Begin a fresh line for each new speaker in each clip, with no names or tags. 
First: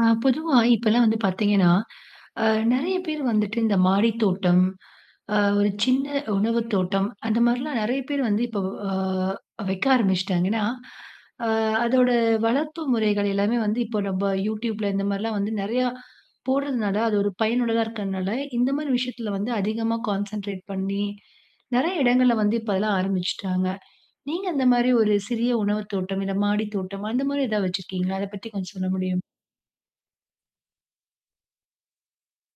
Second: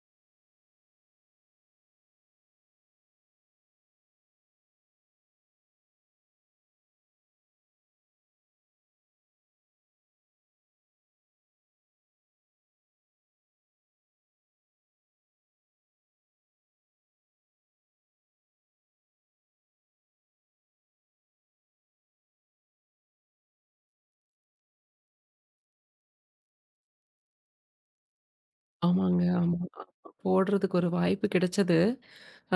ஆ பொதுவா இப்பல்லாம் வந்து பாத்தீங்கன்னா, அ நெறைய பேரு வந்துட்டு, இந்த மாடி தோட்டம் அ ஒரு சின்ன உணவுத்தோட்டம், அந்த மாரிலாம் நெறைய பேரு வந்து, இப்ப அ வைக்க ஆரம்பிச்சிட்டாங்க. ஏன்னா, அ அதோட வளர்ப்பு முறைகள் எல்லாமே வந்து இப்ப நம்ப YouTubeல இந்த மாரிலாம் வந்து நெறையா போடுறதுனால, அது ஒரு பயனுள்ளதா இருக்கனால, இந்தமாரி விஷயத்தில வந்து அதிகமா கான்சன்ட்ரேட் பண்ணி, நெறைய இடங்கள்ல வந்து இப்ப அதெல்லாம் ஆரம்பிச்சுட்டாங்க. நீங்க அந்தமாரி ஒரு சிறிய உணவுத் தோட்டம், இந்த மாடித் தோட்டம், அந்தமாரி எதா வச்சிருக்கீங்களா? அத பத்தி கொஞ்சம் சொல்ல
ஆமாங்க.
முடியுமா?
ஆமாமா. போடுறதுக்கு ஒரு வாய்ப்பு கிடைச்சது.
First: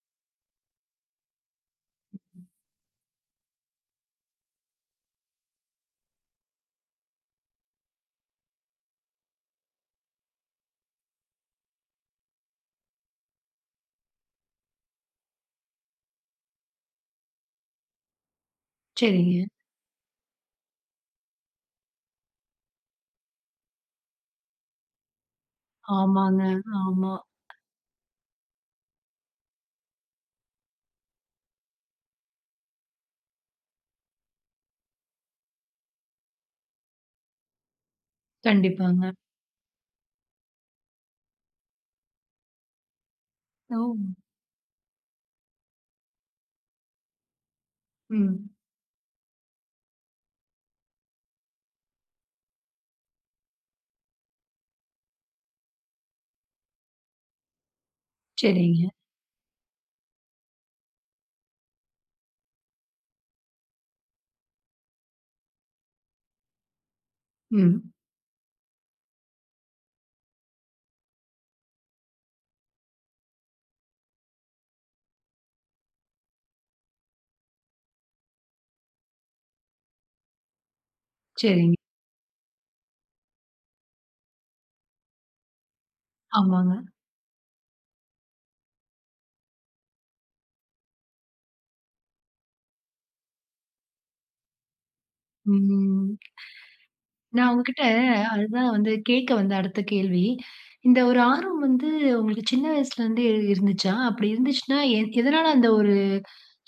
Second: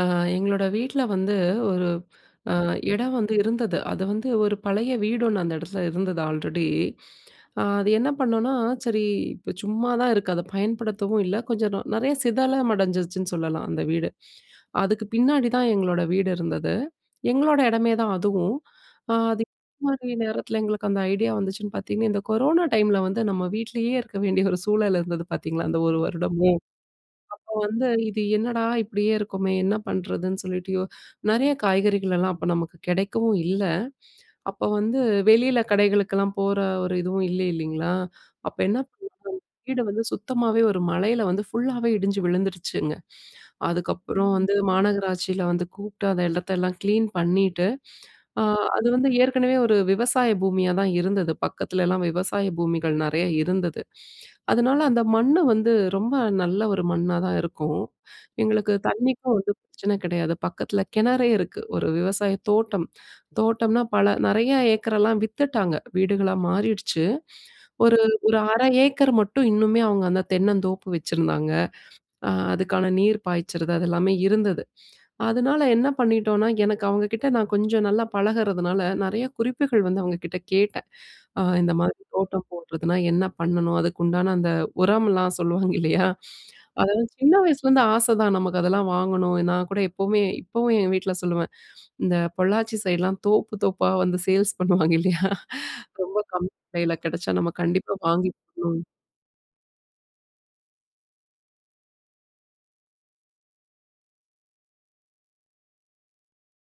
அ எங்களோட வீட்ல வந்து, ஒரு அ இடம் வந்து இருந்தது. அத வந்து ஒரு பழைய வீடு ஒண்ணு அந்த இடத்தில இருந்தது ஆல்ரெடி. அ அது என்ன பண்ணோனா, சரி இப்போ சும்மாதான் இருக்கு. அத பயன்படுத்தவும் இல்ல. கொஞ்சம் நொ நிறைய சிதலமடைஞ்சிருச்சுன்னு சொல்லலாம் அந்த வீடு. அதுக்கு பின்னாடிதான் எங்களோட வீடு இருந்தது. எங்களோட இடமேதான் அதுவும். [unintelligible]
சரிங்க.
நேரத்தில எங்களுக்கு அந்த ஐடியா வந்துச்சுன்னு பாத்தீங்கன்னா, இந்த கொரோனா டைம்ல வந்து நம்ம வீட்லேயே இருக்க வேண்டிய ஒரு சூழல் இருந்தது பாத்தீங்களா, அந்த 1
ஆமாங்க,
வருடமும்.
ஆமா.
அப்போ வந்து இது என்னடா! இப்பிடியே இருக்கமே! என்ன பண்றதுன்னு சொல்லிட்டு யோ நெறைய காய்கறிகள்லாம் அப்ப நமக்கு கிடைக்கவும் இல்ல. அப்ப வந்து வெளில கடைகளுக்கெல்லாம் போற ஒரு இதுவும் இல்ல இல்லேங்களா, அப்ப என்ன
கண்டிப்பாங்க.
[unintelligible] வீட வந்து சுத்தமாவே ஒரு மழையில வந்து ஃபுல்லாவே இடிஞ்சு விழுந்துருச்சுங்க.
ஓ!
அதுக்கப்புறம் வந்து மாநகராட்சில வந்து கூப்புட்டு. அந்த இடத்தெல்லாம் கிளீன் பண்ணீட்டு, அ
ம்.
அது வந்து ஏற்கனவே ஒரு விவசாய பூமியாதான் இருந்தது. பக்கத்துலலாம் விவசாய பூமிகள் நெறையா இருந்தது. அதனால அந்த மண்ண வந்து ரொம்ப நல்ல ஒரு மண்ணாதான் இருக்கும். எங்களுக்கு
சரிங்க.
தண்ணிக்கும் வந்து பிரச்சன கிடையாது. பக்கத்துல கிணறே இருக்கு. ஒரு விவசாய தோட்டம். தோட்டம்னா பல நெறைய ஏக்கரல்லாம் வித்துட்டாங்க. வீடுகளா மாறிடுச்சு.
ம்.
ஒரு, ஒரு 1/2 ஏக்கர் மட்டும் இன்னுமே அவுங்க அந்த தென்னந்தோப்பு வச்சிருந்தாங்க. அ அதுக்கான நீர் பாய்ச்சறது அதெல்லாமே இருந்தது. அதனால என்ன பண்ணிட்டோன்னா, எனக்கு அவுங்கக்கிட்ட நான் கொஞ்சம் நல்லா பழகுறதுனால, நெறைய குறிப்புகள் வந்து அவுங்கக்கிட்ட கேட்டேன். அ
சரிங்க.
"இந்தமாரி தோட்டம் போடுறதுனா என்ன பண்ணணும்? அதுக்கு உண்டான அந்த உரம்லாம் சொல்லுவாங்க இல்லையா,
ஆமாங்க.
அதெல்லாம் சின்ன வயசுலேருந்து ஆசதான் நமக்கு அதெல்லாம் வாங்கணும். நான்கூட எப்பமே இப்பவும் ஏன் வீட்ல சொல்லுவேன், இந்த பொள்ளாச்சி சைட்லாம் தோப்பு, தோப்பா வந்து சேல்ஸ் பண்ணுவாங்க இல்லயா,
ம்.
ரொம்ப கம்மி விலையில கிடச்சா நம்ம
நான் உங்கக்கிட்ட
கண்டிப்பா வாங்கி
அதுதான்
போடணும்.
வந்து கேட்க வந்தேன், அடுத்த கேள்வி. இந்த ஒரு ஆர்வம் வந்து, உங்களுக்கு சின்ன வயசுல இருந்தே இருந்துச்சா? அப்பிடி இருந்துச்சுன்னா, எ எதனால அந்த ஒரு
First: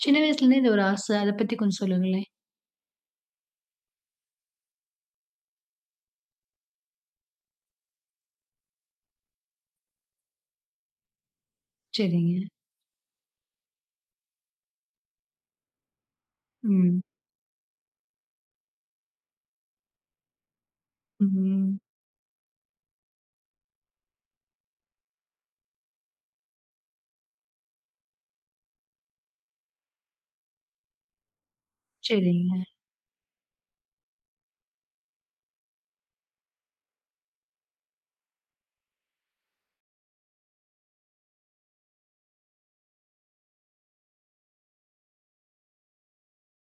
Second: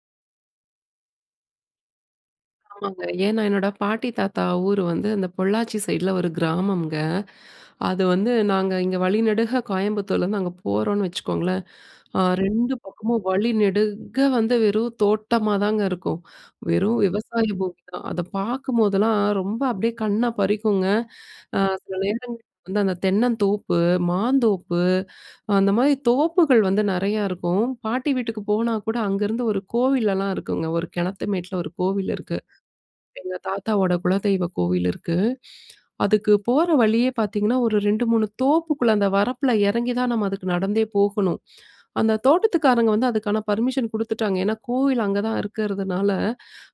சின்ன வயசுல இருந்தே, இந்த ஒரு ஆச அத பத்தி கொஞ்சம் சொல்லுங்களேன்.
ஆமாங்க. ஏன்னா என்னோட பாட்டி, தாத்தா ஊர் வந்து அந்த பொள்ளாச்சி சைட்ல ஒரு கிராமம்ங்க. அது வந்து நாங்க இங்க வழி நெடுக கோயம்புத்தூர்லருந்து அங்க போறோன்னு வச்சுக்கோங்களேன். அ
சரிங்க.
2 பக்கமும் வழி நெடுக வந்து வெறும் தோட்டமா தாங்க இருக்கும். வெறும்
ம்.
விவசாய பூமி தான். அத பார்க்கும் போதெல்லாம், ரொம்ப அப்பிடியே கண்ண பறிக்குங்க. அ
ம்.
சில நேரங்கள்ல வந்து அந்த தென்னந்தோப்பு, மாந்தோப்பு. அந்தமாரி தோப்புகள் வந்து நிறையா இருக்கும். பாட்டி வீட்டுக்கு போனா கூட, அங்கேருந்து ஒரு கோவில் எல்லாம் இருக்குங்க. ஒரு கிணத்து மேட்ல, ஒரு கோவில் இருக்கு.
சரிங்க.
எங்க தாத்தாவோட குலதெய்வ கோவில் இருக்கு. அதுக்கு போற வழியே பாத்தீங்கன்னா, ஒரு 2, 3 தோப்புக்குள்ள அந்த வரப்புல இறங்கி தான் நம்ம அதுக்கு நடந்தே போகணும். அந்த தோட்டத்துக்காரங்க வந்து அதுக்கான பர்மிஷன் குடுத்துட்டாங்க. ஏன்னா கோவில் அங்க தான் இருக்கிறதுனால,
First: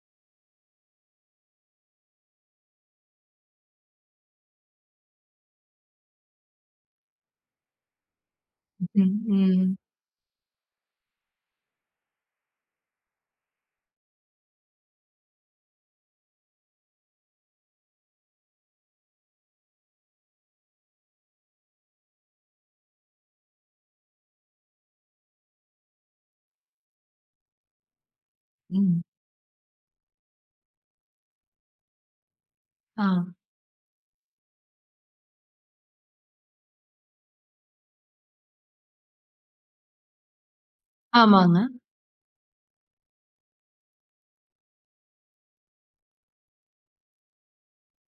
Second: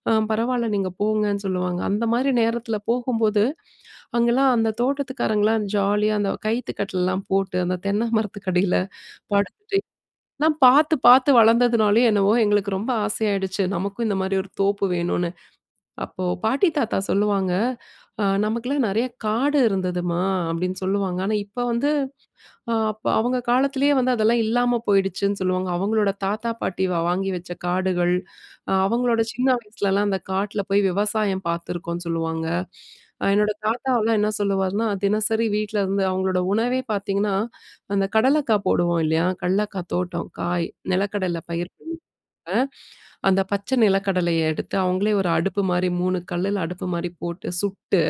அ பரவாயில்ல, நீங்க போங்கன்னு சொல்லுவாங்க. அந்தமாரி நேரத்துல போகும்போது, அங்கேல்லாம் அந்த தோட்டத்துக்காரங்கள்லாம் ஜாலியா அந்த கயித்து கட்டில்லாம் போட்டு, அந்த தென்ன மரத்துக்கடில
ம்ஹ்ம். ம்.
படுத்து, நான் பாத்து, பாத்து வளர்ந்ததுனாலயோ! என்னவோ எங்களுக்கு ரொம்ப ஆசையாயிடுச்சு, நமக்கும் இந்த மாதிரி ஒரு தோப்பு வேணுனு. அப்போ பாட்டி தாத்தா சொல்லுவாங்க, "ஆ நமக்கெல்லாம் நிறைய காடு இருந்ததும்மா" அப்பிடின்னு சொல்லுவாங்க. ஆனா இப்ப வந்து அ அப்ப அவுங்க காலத்துலயே வந்து அதெல்லாம் இல்லாம போயிடுச்சுன்னு சொல்லுவாங்க. அவுங்களோட தாத்தா பாட்டி வா வாங்கி வச்ச காடுகள், அ
ம்.
அவங்களோட சின்ன வயசுலலாம் அந்த காட்ல போய் விவசாயம் பார்த்துருக்கோன்னு சொல்லுவாங்க. அ
ஆ.
என்னோட தாத்தாவுல்லாம் என்ன சொல்லுவாருன்னா, தினசரி வீட்ல இருந்து அவுங்களோட உணவே பாத்தீங்கன்னா, அந்த கடலக்கா போடுவோம் இல்லயா, கடலக்கா தோட்டம். காய், நிலக்கடல
ஆமாங்க.
பயிர் [unintelligible] அ அந்த பச்ச நிலக்கடலைய எடுத்து, அவுங்களே ஒரு அடுப்பு மாரி 3 கல்லுல அடுப்பு மாரி போட்டு சுட்டு,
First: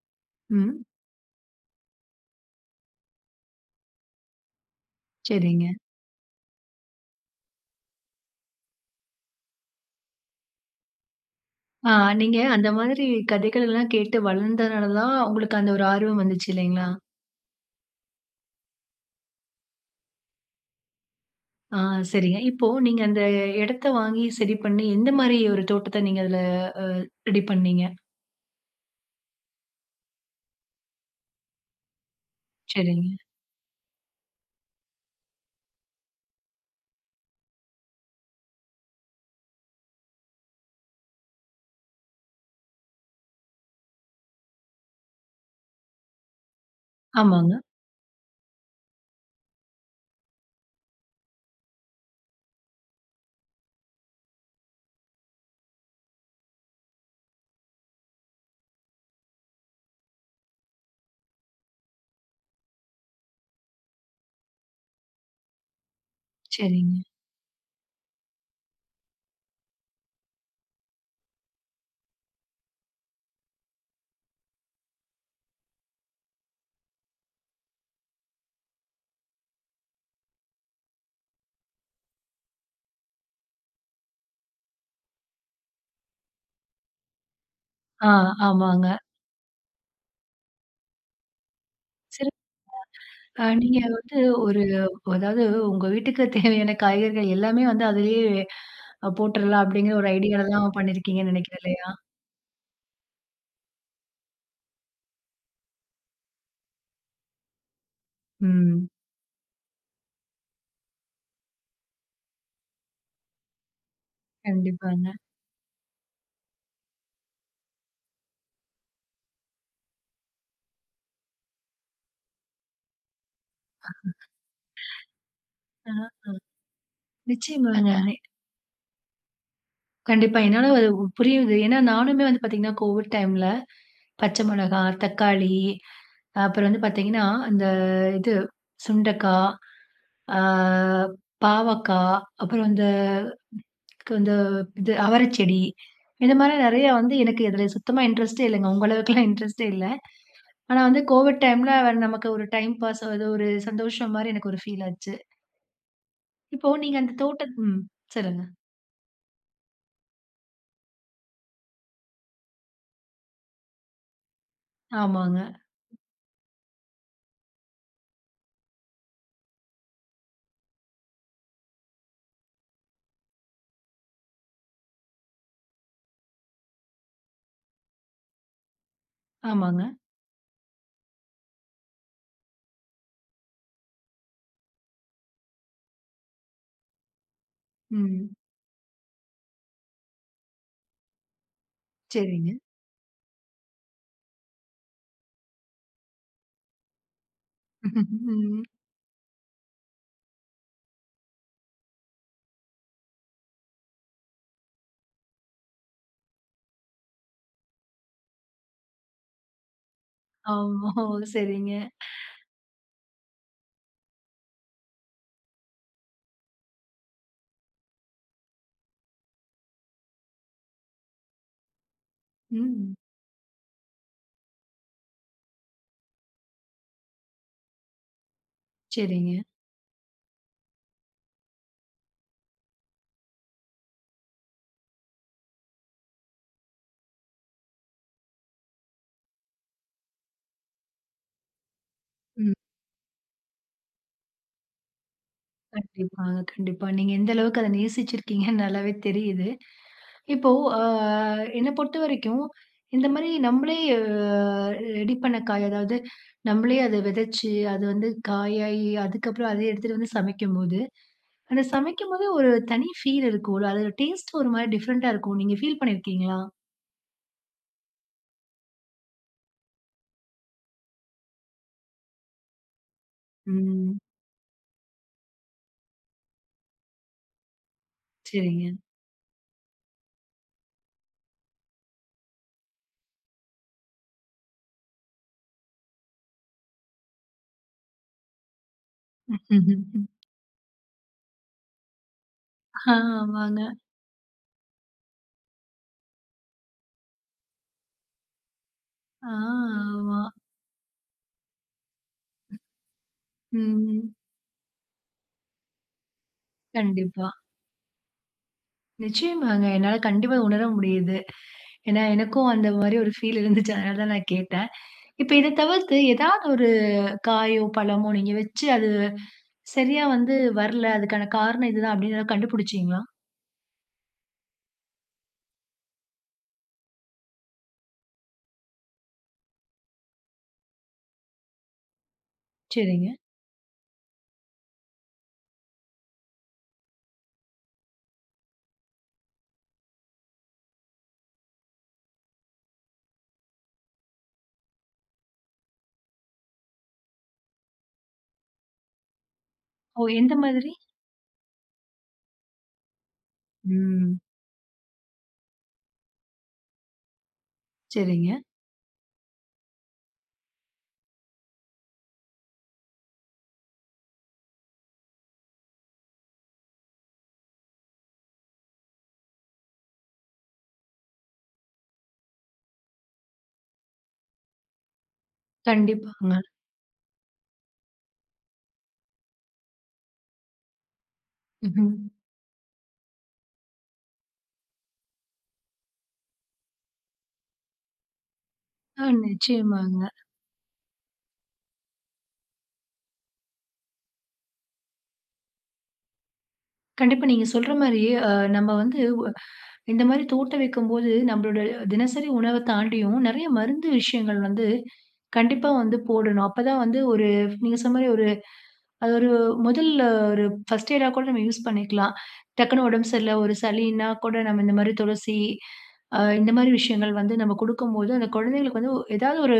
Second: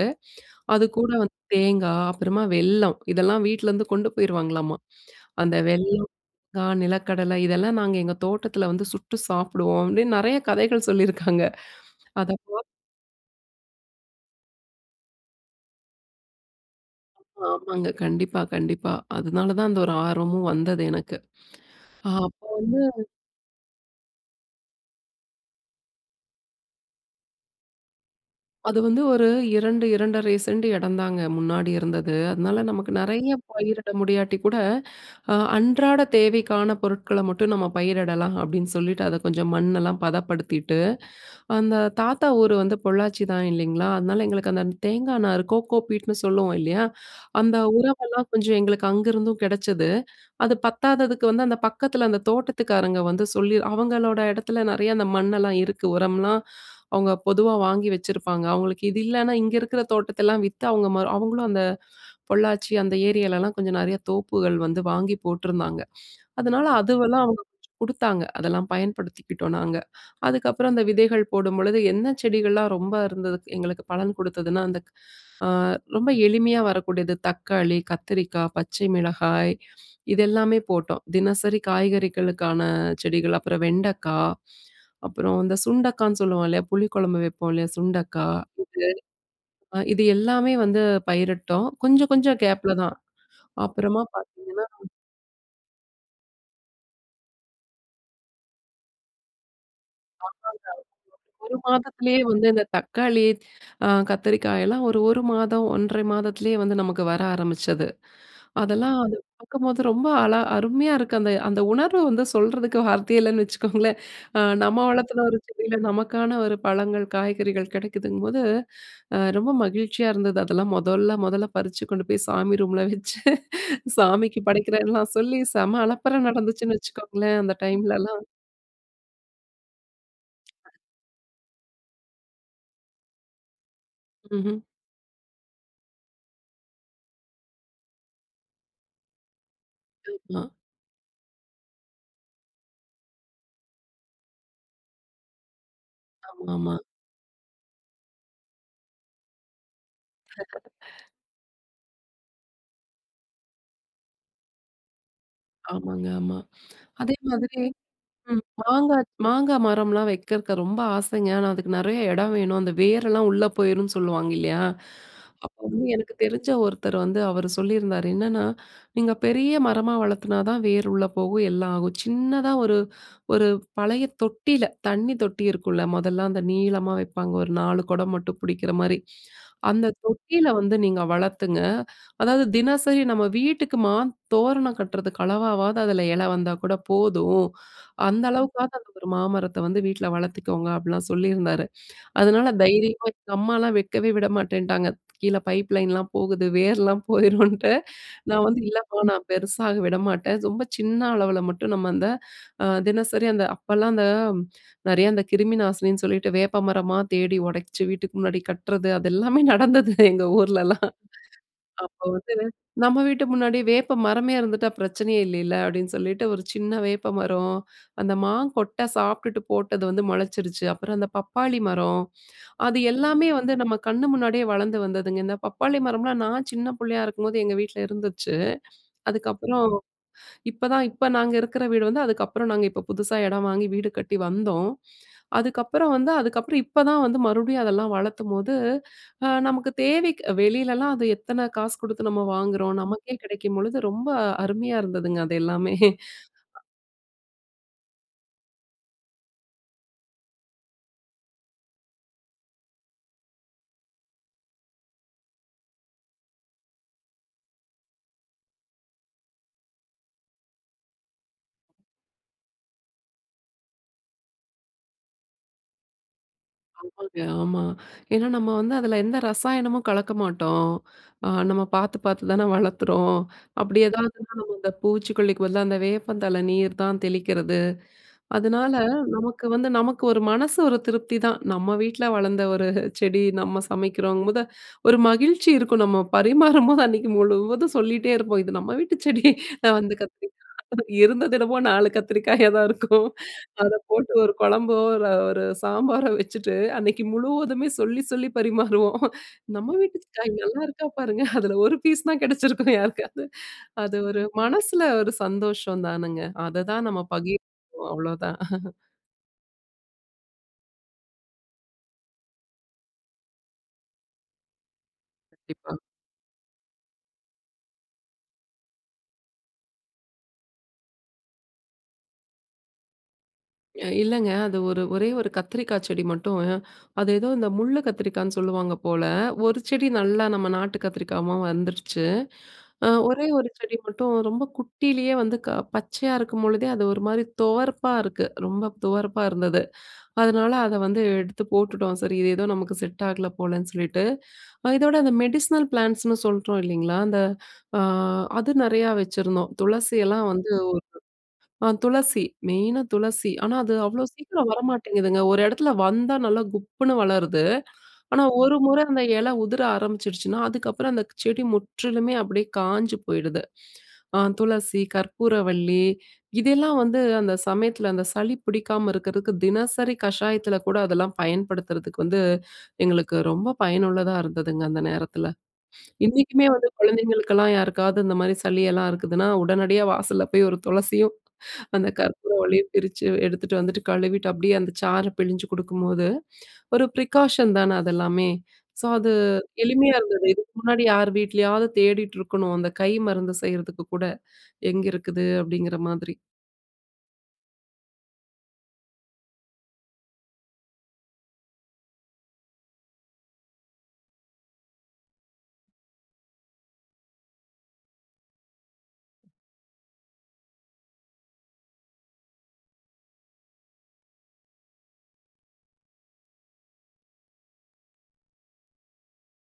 ம்.
அதுக்கூட வந்து தேங்காய் அப்புறமா வெல்லம் இதெல்லாம் வீட்லேருந்து கொண்டு போயிடுவாங்களாமா. அந்த
சரிங்க.
வெல்லம் [unintelligible] நிலக்கடலை இதெல்லாம் நாங்க எங்க தோட்டத்துல வந்து சுட்டு சாப்பிடுவோம், அப்பிடின்னு நிறைய கதைகள் சொல்லியிருக்காங்க
ஆ,
அத
நீங்க
பாத்
அந்த மாதிரி கதைகள் எல்லாம் கேட்டு வளர்ந்ததுனால தான், உங்களுக்கு அந்த ஒரு ஆர்வம் வந்துச்சு. இல்லேங்களா?
ஆமாங்க. கண்டிப்பா, கண்டிப்பா. அதனால தான் அந்த ஒரு ஆர்வமும் வந்தது எனக்கு.
ஆ,
அ
சரிங்க.
அப்ப
இப்போ
வந்து
நீங்க அந்த இடத்த வாங்கி, சரி பண்ணி, எந்தமாரி ஒரு தோட்டத்த நீங்க அதுல அ ரெடி பண்ணீங்க?
அது வந்து ஒரு 2, 2 1/2 சென்ட்டு இடம் தாங்க, முன்னாடி இருந்தது. அதுனால, நமக்கு
சரிங்க.
நெறைய பயிரிட முடியாட்டி கூட, அ அன்றாட தேவைக்கான பொருட்கள மட்டும் நம்ம பயிரிடலாம், அப்டின்னு சொல்லிட்டு அத கொஞ்சம் மண்ணெல்லாம் பதப்படுத்திட்டு, அந்த தாத்தா ஊரு வந்து பொள்ளாச்சி தான் இல்லைங்களா, அதனால எங்களுக்கு அந்த, இந்த தேங்காய் நாரு, கோக்கோ பீட்ன்னு சொல்லுவோம் இல்லையா? அந்த
ஆமாங்க.
உரமெல்லாம் கொஞ்சம் எங்களுக்கு அங்கிருந்தும் கிடைச்சது. அது பத்தாததுக்கு வந்து அந்த பக்கத்துல, அந்த தோட்டத்துக்காரங்க வந்து சொல்லி அவங்களோட இடத்துல நெறைய அந்த மண்ணெல்லாம் இருக்கு. உரம்லாம், அவங்க பொதுவா வாங்கி வச்சிருப்பாங்க. அவங்களுக்கு இது இல்லன்னா இங்க இருக்கிற தோட்டத்தெல்லாம் வித்து, அவங்க மரம் அவங்களும் அந்த, பொள்ளாச்சி அந்த ஏரியாலலாம் கொஞ்சம் நெறைய தோப்புகள் வந்து வாங்கி போட்ருந்தாங்க. அதுனால
சரிங்க.
அதுவெல்லாம் அவங்க குடுத்தாங்க. அதெல்லாம் பயன்படுத்திக்கிட்டோம் நாங்க. அதுக்கப்புறம் அந்த விதைகள் போடும்பொழுது, என்ன செடிகள்லாம் ரொம்ப இருந்தது எங்களுக்கு பலன் கொடுத்ததுனா, அந்த அ ரொம்ப எளிமையா வரக்கூடிய, அந்த தக்காளி, கத்திரிக்கா, பச்சை மிளகாய் இதெல்லாமே போட்டோம். தினசரி காய்கறிகளுக்கான, செடிகள் அப்புறம் வெண்டக்கா. அப்புறம் இந்த சுண்டக்கான்னு சொல்லுவோம் இல்லையா? புளிக்குழம்பு வைப்போம் இல்லையா?
ஆ,
சுண்டக்கா.
ஆமாங்க.
[unintelligible] அ இது எல்லாமே வந்து பயிரிட்டோம். கொஞ்சம் கொஞ்சம்
சிறப்புங்க.
கேப்‌புல தான்.
அ நீங்க
அப்புறமா
வந்து ஒரு
பார்த்தீங்கன்னா
அதாவது, உங்க வீட்டுக்குத் தேவையான காய்கறிகள் எல்லாமே வந்து அதுலயே, அ போட்டுறலாம் அப்டிங்கிற ஒரு
[unintelligible]
ஐடியால தான் பண்ணீருக்கீங்கன்னு
1
நெனைக்கிறேன், இல்லையா?
மாதத்திலேயே வந்து இந்த தக்காளி, அ கத்திரிக்காயெல்லாம் ஒரு, 1 மாதம், 1 1/2 மாதத்துலேயே வந்து நமக்கு வர ஆரம்பிச்சது.
ம்.
அதெல்லாம், அத பாக்கும்போது, ரொம்ப அழ அருமையா இருக்கு. அந்த அந்த உணர்வு வந்து சொல்றதுக்கு வார்த்தையே இல்லைன்னு வச்சுக்கோங்களேன். அ நம்ம
கண்டிப்பாங்க.
வளர்த்துன ஒரு செடில, நமக்கான ஒரு பழங்கள், காய்கறிகள் கிடைக்குதுங்கும்போது, அ ரொம்ப மகிழ்ச்சியா இருந்தது. அதெல்லாம் மொதல்ல, மொதல்ல பறிச்சு கொண்டு போய், சாமி ரூம்ல வச்சு, சாமிக்கு படைக்கிறேன்லாம் சொல்லி, செம
ஆ.
அலப்பற நடந்துச்சுன்னு வச்சுக்கோங்களேன், அந்த
நிச்சியமாங்க.
டைம்லலாம்.
கண்டிப்பா என்னால அது புரியுறது. ஏன்னா நானுமே வந்து பார்த்தீங்கன்னா கோவிட் டைம்ல, பச்சை
ம்ஹ்ம்.
மிளகாய், தக்காளி அப்புறம் வந்து பார்த்தீங்கணா, அந்த இது சுண்டைக்காய், அ
[unintelligible]
பாவக்காய். அப்புறம் இந்த இந்த இது அவரை செடி. இந்த மாரி
ஆமாமா.
நெறையா வந்து, எனக்கு இதில சுத்தமா இன்ட்ரெஸ்ட்டே இல்லைங்க. உங்க அளவுக்கெல்லாம் இன்ட்ரெஸ்ட்டே இல்லை. ஆனா வந்து கோவிட் டைம்ல, நமக்கு ஒரு டைம் பாஸ் ஆகுது. ஒரு சந்தோஷம் மாரி எனக்கு ஒரு ஃபீல் ஆச்சு.
ஆமாங்க ஆமா.
இப்போ நீங்க அந்த
அதே
தோட்டம்
மாதிரி
ம்
ம்
சொல்லுங்க.
மாங்காய் மாங்காய் மரம்லாம் வைக்கிறதுக்கு ரொம்ப ஆசைங்க, ஆனா அதுக்கு நெறைய எடம் வேணும். அந்த வேரெல்லாம் உள்ளே போயிரும்ணு சொல்லுவாங்க இல்லையா?
ஆமாங்க.
அப்ப வந்து எனக்கு தெரிஞ்ச ஒருத்தர் வந்து அவரு சொல்லியிருந்தாரு என்னன்னா, "நீங்க பெரிய மரமா வளர்த்தா தான் வேர் உள்ள போகும், எல்லாம் ஆகும். சின்னதா ஒரு ஒரு பழைய தொட்டில தண்ணி தொட்டி இருக்கும்ல, மொதல்ல அந்த நீளமா வைப்பாங்க. ஒரு 4 குடம் மட்டும் புடிக்கிற மாரி.
ஆமாங்க.
அந்த தொட்டில வந்து நீங்க வளருங்க, அதாவது தினசரி நம்ம வீட்டுக்கு மாத்தோரணம் கட்டுறதுக்கு அளவாவது அதுல இலை வந்தா கூட போதும். அந்த
ம்.
அளவுக்காவது அந்த ஒரு மாமரத்தை வந்து வீட்ல வளர்த்துக்கோங்க"அப்டிலாம் சொல்லிருந்தாரு. அதனால
சரிங்க.
தைரியமா, எங்க அம்மாலாம் வைக்கவே விடமாட்டேன்ட்டாங்க. "கீழே பைப் லைன்லாம் போகுது. வேர்லாம் போயிரும்னுட்டு," நான் வந்து "இல்லைம்மா நான் பெருசாக விடமாட்டேன். ரொம்ப சின்ன அளவுல மட்டும்" நம்ம அந்த தினசரி அந்த அப்பலாம் அந்த நெறைய அந்த கிருமி நாசினின்னு சொல்லிவிட்டு வேப்பமரமா தேடி உடைச்சு வீட்டுக்கு முன்னாடி கட்டுறது அது எல்லாமே நடந்தது எங்க ஊரிலலாம்.
ஆமா, ஓ! சரிங்க.
அப்ப வந்து "நம்ம வீட்டு முன்னாடி வேப்ப மரமே இருந்துட்டா பிரச்சனையே இல்லைல" அப்படின்னு சொல்லிட்டு, ஒரு சின்ன வேப்பமரம் அந்த மாங்கொட்டை சாப்பிட்டுட்டு போட்டது வந்து முளைச்சிருச்சு. அப்புறம் அந்த பப்பாளி மரம். அது
ம்.
எல்லாமே வந்து நம்ம கண்ணு முன்னாடியே வளர்ந்து வந்ததுங்க. இந்த பப்பாளி மரம்லாம் நான் சின்ன புள்ளையா இருக்கும்போது எங்கள் வீட்டில இருந்துச்சு.
சரிங்க.
அதுக்கப்புறம் இப்பதான் இப்ப நாங்க இருக்கிற வீடு வந்து, அதுக்கப்புறம் நாங்க இப்ப புதுசாக எடம் வாங்கி வீடு கட்டி வந்தோம். அதுக்கப்புறம் வந்து அதுக்கப்புறம் இப்ப தான் வந்து மறுபடியும் அதெல்லாம் வளர்க்கும்போது, நமக்கு தேவைக்கு, வெளிலலாம் அது எத்தனை காசு குடுத்து நம்ம
ம்.
வாங்குறோம். நமக்கே கிடைக்கும் பொழுது ரொம்ப அருமையா இருந்ததுங்க அது எல்லாமே
கண்டிப்பாங்க, கண்டிப்பா நீங்க எந்த அளவுக்கு அத நேசிச்சிருக்கீங்கன்னு நல்லாவே தெரியுது. இப்போ அ என்ன பொறுத்த வரைக்கும், இந்த மாரி நம்மளே அ ரெடி பண்ண காய், அதாவது நம்மளே அத விதைச்சு அது வந்து காயாகி அதுக்கப்புறம் அதை எடுத்துட்டு வந்து சமைக்கும்போது, அந்த சமைக்கும்போதே ஒரு தனி ஃபீல் இருக்கும் இல்ல. அதோட டேஸ்ட் ஒரு மாரி டிஃப்ரெண்ட்டா இருக்கும். நீங்க ஃபீல் பண்ணியிருக்கீங்களா?
ஆமாங்க, ஆமா. ஏன்னா நம்ம வந்து அதுல எந்த ரசாயனமும் கலக்க மாட்டோம். அ நம்ம பாத்து பாத்து தான வளர்க்குறோம் அப்படி
ம்.
ஏதாவதுன்னா நம்ம அந்த பூச்சிக்கொல்லிக்கு பதிலா அந்த வேப்பந்தழ நீர் தான் தெளிக்கிறது. அதனால
சரிங்க.
நமக்கு வந்து நமக்கு ஒரு மனசு ஒரு திருப்திதான். நம்ம வீட்டில வளர்ந்த ஒரு செடி நம்ம சமைக்கிறோங்கும்போது, ஒரு மகிழ்ச்சி இருக்கும். நம்ம பரிமாறும்போது அன்னைக்கு முழுவதும் சொல்லிட்டே இருப்போம். இது நம்ம வீட்டு செடி, அந்த கத்திரிக்கா, இருந்தது என்னமோ 4 கத்தரிக்காயா தான்
ஆ,
இருக்கும்.
ஆமாங்க.
அத போட்டு ஒரு கொழம்போ, ஒரு சாம்பாரோ வச்சுட்டு அன்னைக்கு முழுவதுமே சொல்லி சொல்லி பரிமாறுவோம்.
ஆ,
"நம்ம
ஆமா.
வீட்டுக்காய் நல்லா இருக்கா பாருங்க" அதுல ஒரு பீஸ் தான் கிடைச்சிருக்கும் யாருக்காவது. அது
ம்.ம்
ஒரு மனசுல ஒரு சந்தோஷம் தானுங்க. அத தான் நம்ம
கண்டிப்பா.
பகிர்வோம் அவ்வளோதான். அஹ.
நிச்சயமாங்க, என்னால கண்டிப்பா உணர முடியுது. ஏன்னா எனக்கும் அந்த மாரி ஒரு ஃபீல் இருந்துச்சு. அதனால தான் நான் கேட்டேன். இப்ப இத
கண்டிப்பா.
தவிர்த்து ஏதாவது ஒரு காயோ, பழமோ நீங்க வச்சு அது சரியா வந்து வரல. அதுக்கான காரணம் இதுதான் அப்படின்னு எதாவது கண்டுபுடிச்சீங்களா?
இ இல்லங்க. அது ஒரு ஒரே ஒரு கத்திரிக்காச்செடி மட்டும். அது ஏதோ இந்த முள்ளு கத்திரிக்கான்னு சொல்லுவாங்க போல. ஒரு செடி நல்லா நம்ம நாட்டு கத்திரிக்காவா வந்துருச்சு. அ
சரிங்க.
ஒரே ஒரு செடி மட்டும் ரொம்ப குட்டிலேயே வந்து, க பச்சையா இருக்கும்பொழுதே அது ஒரு மாதிரி துவர்ப்பாருக்கு. ரொம்ப துவர்ப்பா இருந்தது. அதனால அத வந்து எடுத்து போட்டுட்டோம். சரி, இது ஏதோ நமக்கு செட் ஆகல போலன்னு சொல்லிட்டு. அ இதோட அந்த மெடிசினல் பிளான்ட்ஸ்னு சொல்றோம் இல்லைங்களா, அந்த அ அது நெறையா வச்சிருந்தோம். துளசி
ஓ!
எல்லாம்
எந்த
வந்து
மாதிரி?
ஒரு அ துளசி மெயினா துளசி. ஆனா, அது அவ்ளோ
ம்.
சீக்கிரம் வரமாட்டேங்குதுங்க. ஒரு இடத்துல வந்தா நல்லா குப்புன்னு வளருது. ஆனா,
சரிங்க.
ஒரு முற அந்த இல உதிர ஆரம்பிச்சுடுச்சுனா, அதுக்கப்புறம் அந்த செடி முற்றிலுமே அப்படியே காஞ்சு போயிடுது. அ துளசி, கற்பூரவள்ளி, இதெல்லாம் வந்து அந்த சமயத்துல அந்த சளி புடிக்காம இருக்கறக்கு தினசரி கஷாயத்துல கூட அதெல்லாம் பயன்படுத்துறதுக்கு வந்து எங்களுக்கு ரொம்ப பயனுள்ளதா இருந்ததுங்க அந்த நேரத்தில.
கண்டிப்பாங்க.
இன்னைக்குமே வந்து குழந்தைங்களுக்கெல்லாம் யாருக்காவது இந்த மாரி சளி எல்லாம் இருக்குதுன்னா, உடனடியா வாசல்ல போய் ஒரு துளசியும் அந்த
ம்ஹ்ம்.
கற்பூரவள்ளியையும் பிரிச்சு எடுத்துட்டு வந்துட்டு கழுவிவிட்டு அப்படியே அந்த சாறு பிழிஞ்சு குடுக்கும்போது, ஒரு ப்ரிகாஷன் தானே அதெல்லாமே. ஸோ
ஆ,
அது, எளிமையா
நிச்சயமாங்க.
இருந்தது. இதுக்கு முன்னாடி யார் வீட்லயாவது தேடிட்டுருக்கணும். அந்த கை மருந்து செய்றதுக்கு கூட. எங்கிருக்குது அப்படிங்கிற மாதிரி.
கண்டிப்பா, நீங்க சொல்ற மாரி அ நம்ம வந்து ஒ இந்த மாரி தோட்டம் வைக்கும்போது, நம்மளோட தினசரி உணவை தாண்டியும் நெறைய மருந்து விஷயங்கள் வந்து, கண்டிப்பா வந்து போடணும். அப்போதான் வந்து, ஒரு நீங்க சொன்ன மாரி ஒரு அது ஒரு முதல்ல ஒரு ஃபர்ஸ்ட் எய்டா கூட நம்ம யூஸ் பண்ணிக்கலாம். டக்குன்னு உடம்பு சரியில்ல, ஒரு சளினா கூட நம்ம இந்த மாரி துளசி, அ இந்த மாரி விஷயங்கள் வந்து நம்ம கொடுக்கும்போது, அந்த குழந்தைகளுக்கு வந்து, எதாவது ஒரு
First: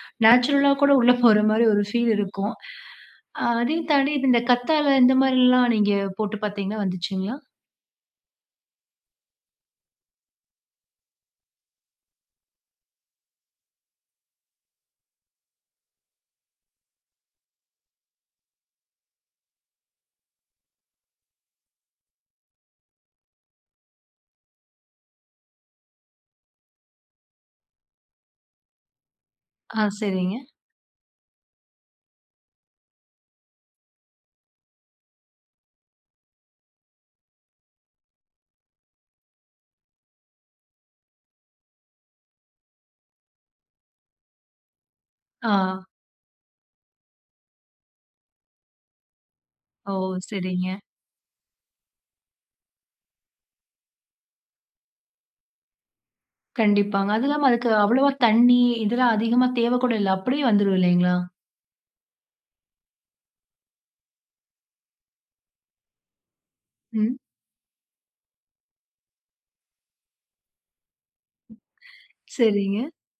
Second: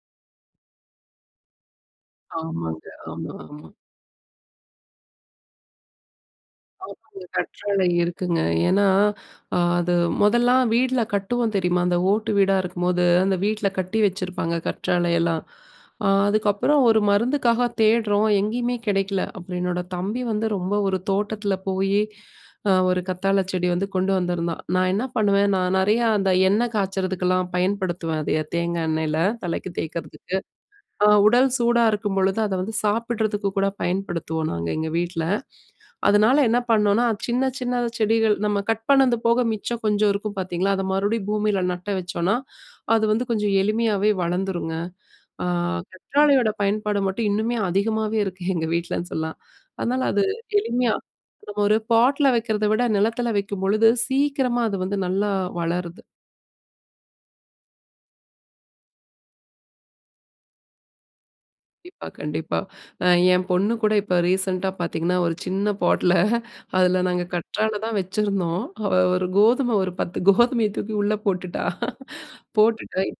அ நேச்சுரலா கூட உள்ளே போற மாரி ஒரு ஃபீல் இருக்கும்.
ஆமாங்க. ஆமா, ஆமா.
அதே தாண்டி இந்த கத்தாழை, இந்த மாதிரிலாம் நீங்க போட்டு பாத்தீங்களா,
ஆமாங்க.
வந்துச்சுங்களா?
கற்றாழை இருக்குங்க. ஏன்னா, அ அது மொதல்லாம் வீட்ல கட்டுவோம் தெரியுமா, அந்த ஓட்டு வீடா இருக்கும்போது, அந்த வீட்ல கட்டி வச்சிருப்பாங்க கற்றாழையெல்லாம். அ அதுக்கப்புறம் ஒரு மருந்துக்காக தேடுறோம், எங்கேயுமே கிடைக்கல. அப்புறம் என்னோட தம்பி வந்து ரொம்ப ஒரு தோட்டத்தில போயி, அ ஒரு கத்தாழை செடி வந்து கொண்டு வந்திருந்தான். நான் என்ன பண்ணுவேன், நான் நெறையா அந்த எண்ண காய்ச்சறதுக்கெல்லாம் பயன்படுத்துவேன். அத தேங்காய் எண்ணெயில, தலைக்கு
ஆ, சரிங்க.
தேய்க்கிறதுக்கு. அ உடல் சூடா இருக்கும்பொழுது, அதை வந்து சாப்பிடுறதுக்கு கூட பயன்படுத்துவோம் நாங்க எங்க வீட்ல. அதனால என்ன பண்ணோம்னா, சின்ன, சின்ன செடிகள். நம்ம கட் பண்ணது போக மிச்சம் கொஞ்சம் இருக்கும் பாத்தீங்களா, அத மறுபடியும் பூமியில நட்ட வச்சோம்னா, அது வந்து கொஞ்சம் எளிமையாவே வளர்ந்துருங்க. அ
ஆ.
கற்றாழையோட பயன்பாடு மட்டும் இன்னுமே, அதிகமாகவே இருக்கு எங்க வீட்டிலனு சொல்லலாம்.
ஓ!
அதனால அது
சரிங்க.
எளிமையா நம்ம ஒரு பாட்ல வைக்கிறத விட, நிலத்தில வைக்கும்பொழுது, சீக்கிரமா அது வந்து நல்லா வளருது.
கண்டிப்பாங்க. அது இல்லாம அதுக்கு அவ்வளவா தண்ணி, இதெல்லாம் அதிகமா தேவ கூட இல்ல. அப்படியே வந்துரும் இல்லைங்களா?
கண்டிப்பா, கண்டிப்பா. அ ஏன் பொண்ணு கூட இப்ப ரீசென்ட்டா பாத்தீங்கன்னா, ஒரு சின்ன பாட்ல அதுல
ம்.
நாங்க கற்றாழை தான் வெச்சிருந்தோம். அவ ஒரு கோதுமை ஒரு பத்து கோதுமைய தூக்கி உள்ள
ம்,
போட்டுட்டா,
சரிங்க.
போட்டுட்டு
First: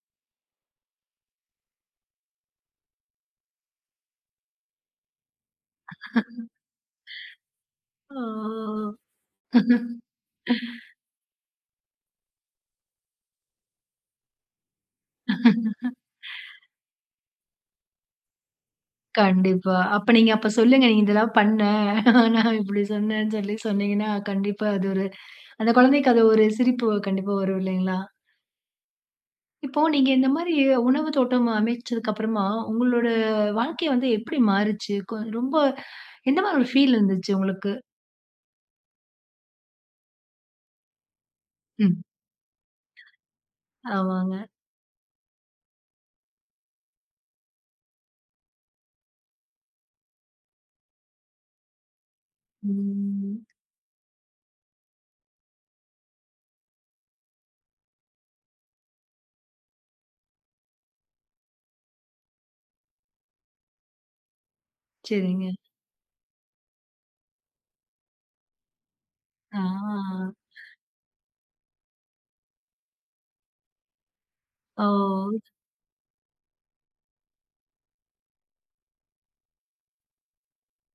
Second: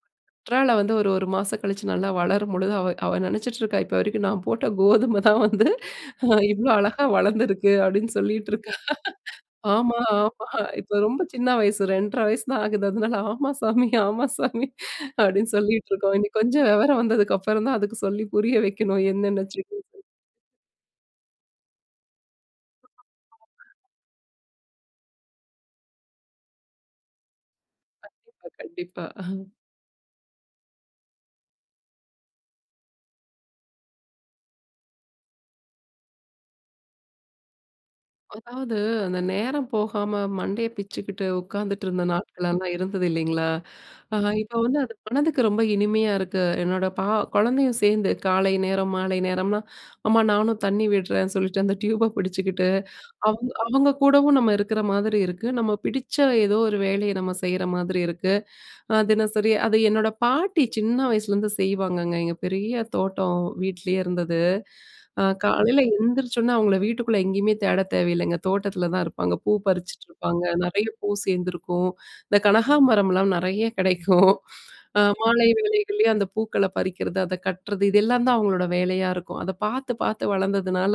கற்றாழை வந்து, ஒரு ஒரு மாசம் கழிச்சு நல்லா வளரும்பொழுது, அவ அவ நெனச்சிட்டுருக்கா, இப்ப வரைக்கும் "நா போட்ட கோதுமை தான் வந்து அ இவ்ளோ அழகா வளந்திருக்கு" அப்டின்னு
ஆ
சொல்லிட்ருக்கா. "ஆமா ஆமா" இப்போ ரொம்ப சின்ன வயசு. 2.5 வயசு தான் ஆகுது. அதனால ஆமா சாமி, ஆமா சாமி" அப்டின்னு சொல்லிட்டுருக்கோம். இனி கொஞ்சம் வெவரம் வந்ததுக்கு அப்பறம் தான், அதுக்கு சொல்லி புரிய வைக்கணும். என்னன்ன
கண்டிப்பா.
[unintelligible]
அப்ப நீங்க அப்ப சொல்லுங்க நீ இதெல்லாம் பண்ண. நான் இப்படி சொன்னேன்னு சொல்லி
[unintelligible]
சொன்னீங்கன்னா, கண்டிப்பா அது ஒரு அந்த குழந்தைக்கு அது ஒரு சிரிப்பு கண்டிப்பா வரும் இல்லைங்களா.
கண்டிப்பா, கண்டிப்பா. அஹ.
இப்போ நீங்க இந்த மாரி உணவு தோட்டம் அமைச்சதுக்கு அப்புறமா, உங்களோட வாழ்க்கை வந்து எப்படி மாறுச்சு? கொ ரொம்ப எந்த மாரி ஒரு ஃபீல் இருந்துச்சு உங்களுக்கு?
அதாவது, அந்த நேரம் போகாம மண்டைய பிச்சுக்கிட்டு,
ம்.
உக்காந்துட்டுருந்த நாட்கள்லலாம் இருந்தது இல்லைங்களா! ஆனா
ஆமாங்க.
இப்ப வந்து அது மனதுக்கு ரொம்ப இனிமையா இருக்கு. என்னோட பா குழந்தையும் சேந்து காலை நேரம், மாலை நேரம்லாம், அம்மா நானும் தண்ணி விடுறேன்னு சொல்லிட்டு அந்த டியூப பிடிச்சுக்கிட்டு,
ம்.
அவுங்க அவுங்க கூடவும் நம்ம இருக்கிற மாதிரி இருக்கு. நம்ம பிடிச்ச ஏதோ ஒரு வேலைய, நம்ம செய்ற மாதிரி இருக்கு. அ தினசரி அது என்னோட பாட்டி சின்ன வயசுலருந்து செய்வாங்கங்க. எங்க பெரிய தோட்டம். வீட்லயே இருந்தது, அ
செரிங்க.
காலையில எழுந்திரிச்சோனே அவுங்கள வீட்டுக்குள்ள எங்கயுமே தேட தேவையில்லங்க. தோட்டத்துல தான் இருப்பாங்க, பூ
ஆ.
பறிச்சுட்டுருப்பாங்க, நெறைய பூ சேந்திருக்கும். இந்த கனகாம்பரம்லாம் நெறைய கிடைக்கும். அ
ஓ!
மாலை வேளைகள்லயே அந்த பூக்கள பறிக்கறது, அத கட்டுறது, இதெல்லான் தான் அவுங்களோட வேலையா இருக்கும். அத பாத்து, பாத்து வளந்ததுனால,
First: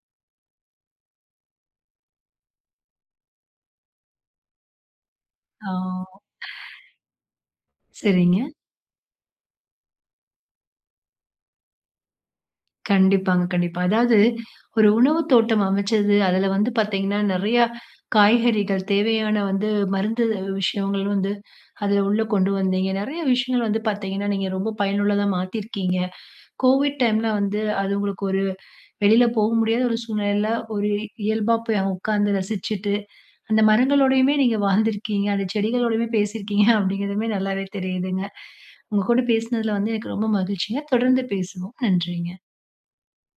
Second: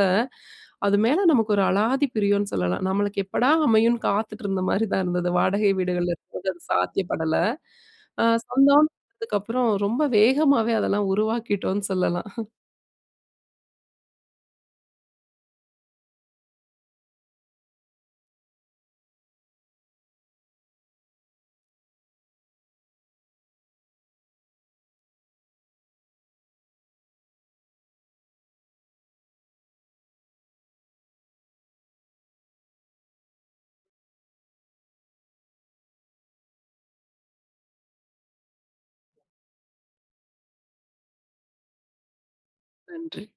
அது மேல நமக்கு ஒரு அலாதி பிரியன்னு சொல்லலாம். நம்மளுக்கு எப்படா அமையும்னு, காத்துட்டு இருந்த மாரி தான் இருந்தது. வாடகை வீடுகள்ல
ஆ.
இருக்கும் போது அது சாத்தியப்படல, அ
சரிங்க.
சொந்தம் அதுக்கப்புறம் ரொம்ப வேகமாவே, அதெல்லாம் உருவாக்கிட்டோன்னு சொல்லலாம்.
கண்டிப்பாங்க, கண்டிப்பா. அதாவது ஒரு உணவுத்தோட்டம் அமைச்சது. அதுல வந்து பாத்தீங்கன்னா நெறையா, காய்கறிகள் தேவையான வந்து மருந்து விஷயங்கள் வந்து, அதுல உள்ள கொண்டு வந்தீங்க, நெறைய விஷயங்கள் வந்து பாத்தீங்கன்னா, நீங்க ரொம்ப பயனுள்ளதா மாத்தீயிருக்கீங்க. கோவிட் டைம்ல வந்து, அது உங்களுக்கு ஒரு வெளில போக முடியாத ஒரு சூழ்நிலையில, ஒரு இயல்பா போய் அ உக்காந்து ரசிச்சுட்டு, அந்த மரங்களோடையுமே நீங்க வாழ்ந்திருக்கீங்க, அந்த செடிகளோடையுமே பேசியிருக்கீங்க, அப்படிங்கிறதுமே நல்லாவே தெரியுதுங்க, உங்க கூட பேசுனதுல வந்து எனக்கு ரொம்ப மகிழ்ச்சிங்க. தொடர்ந்து பேசுவோம், நன்றிங்க.
நன்றி.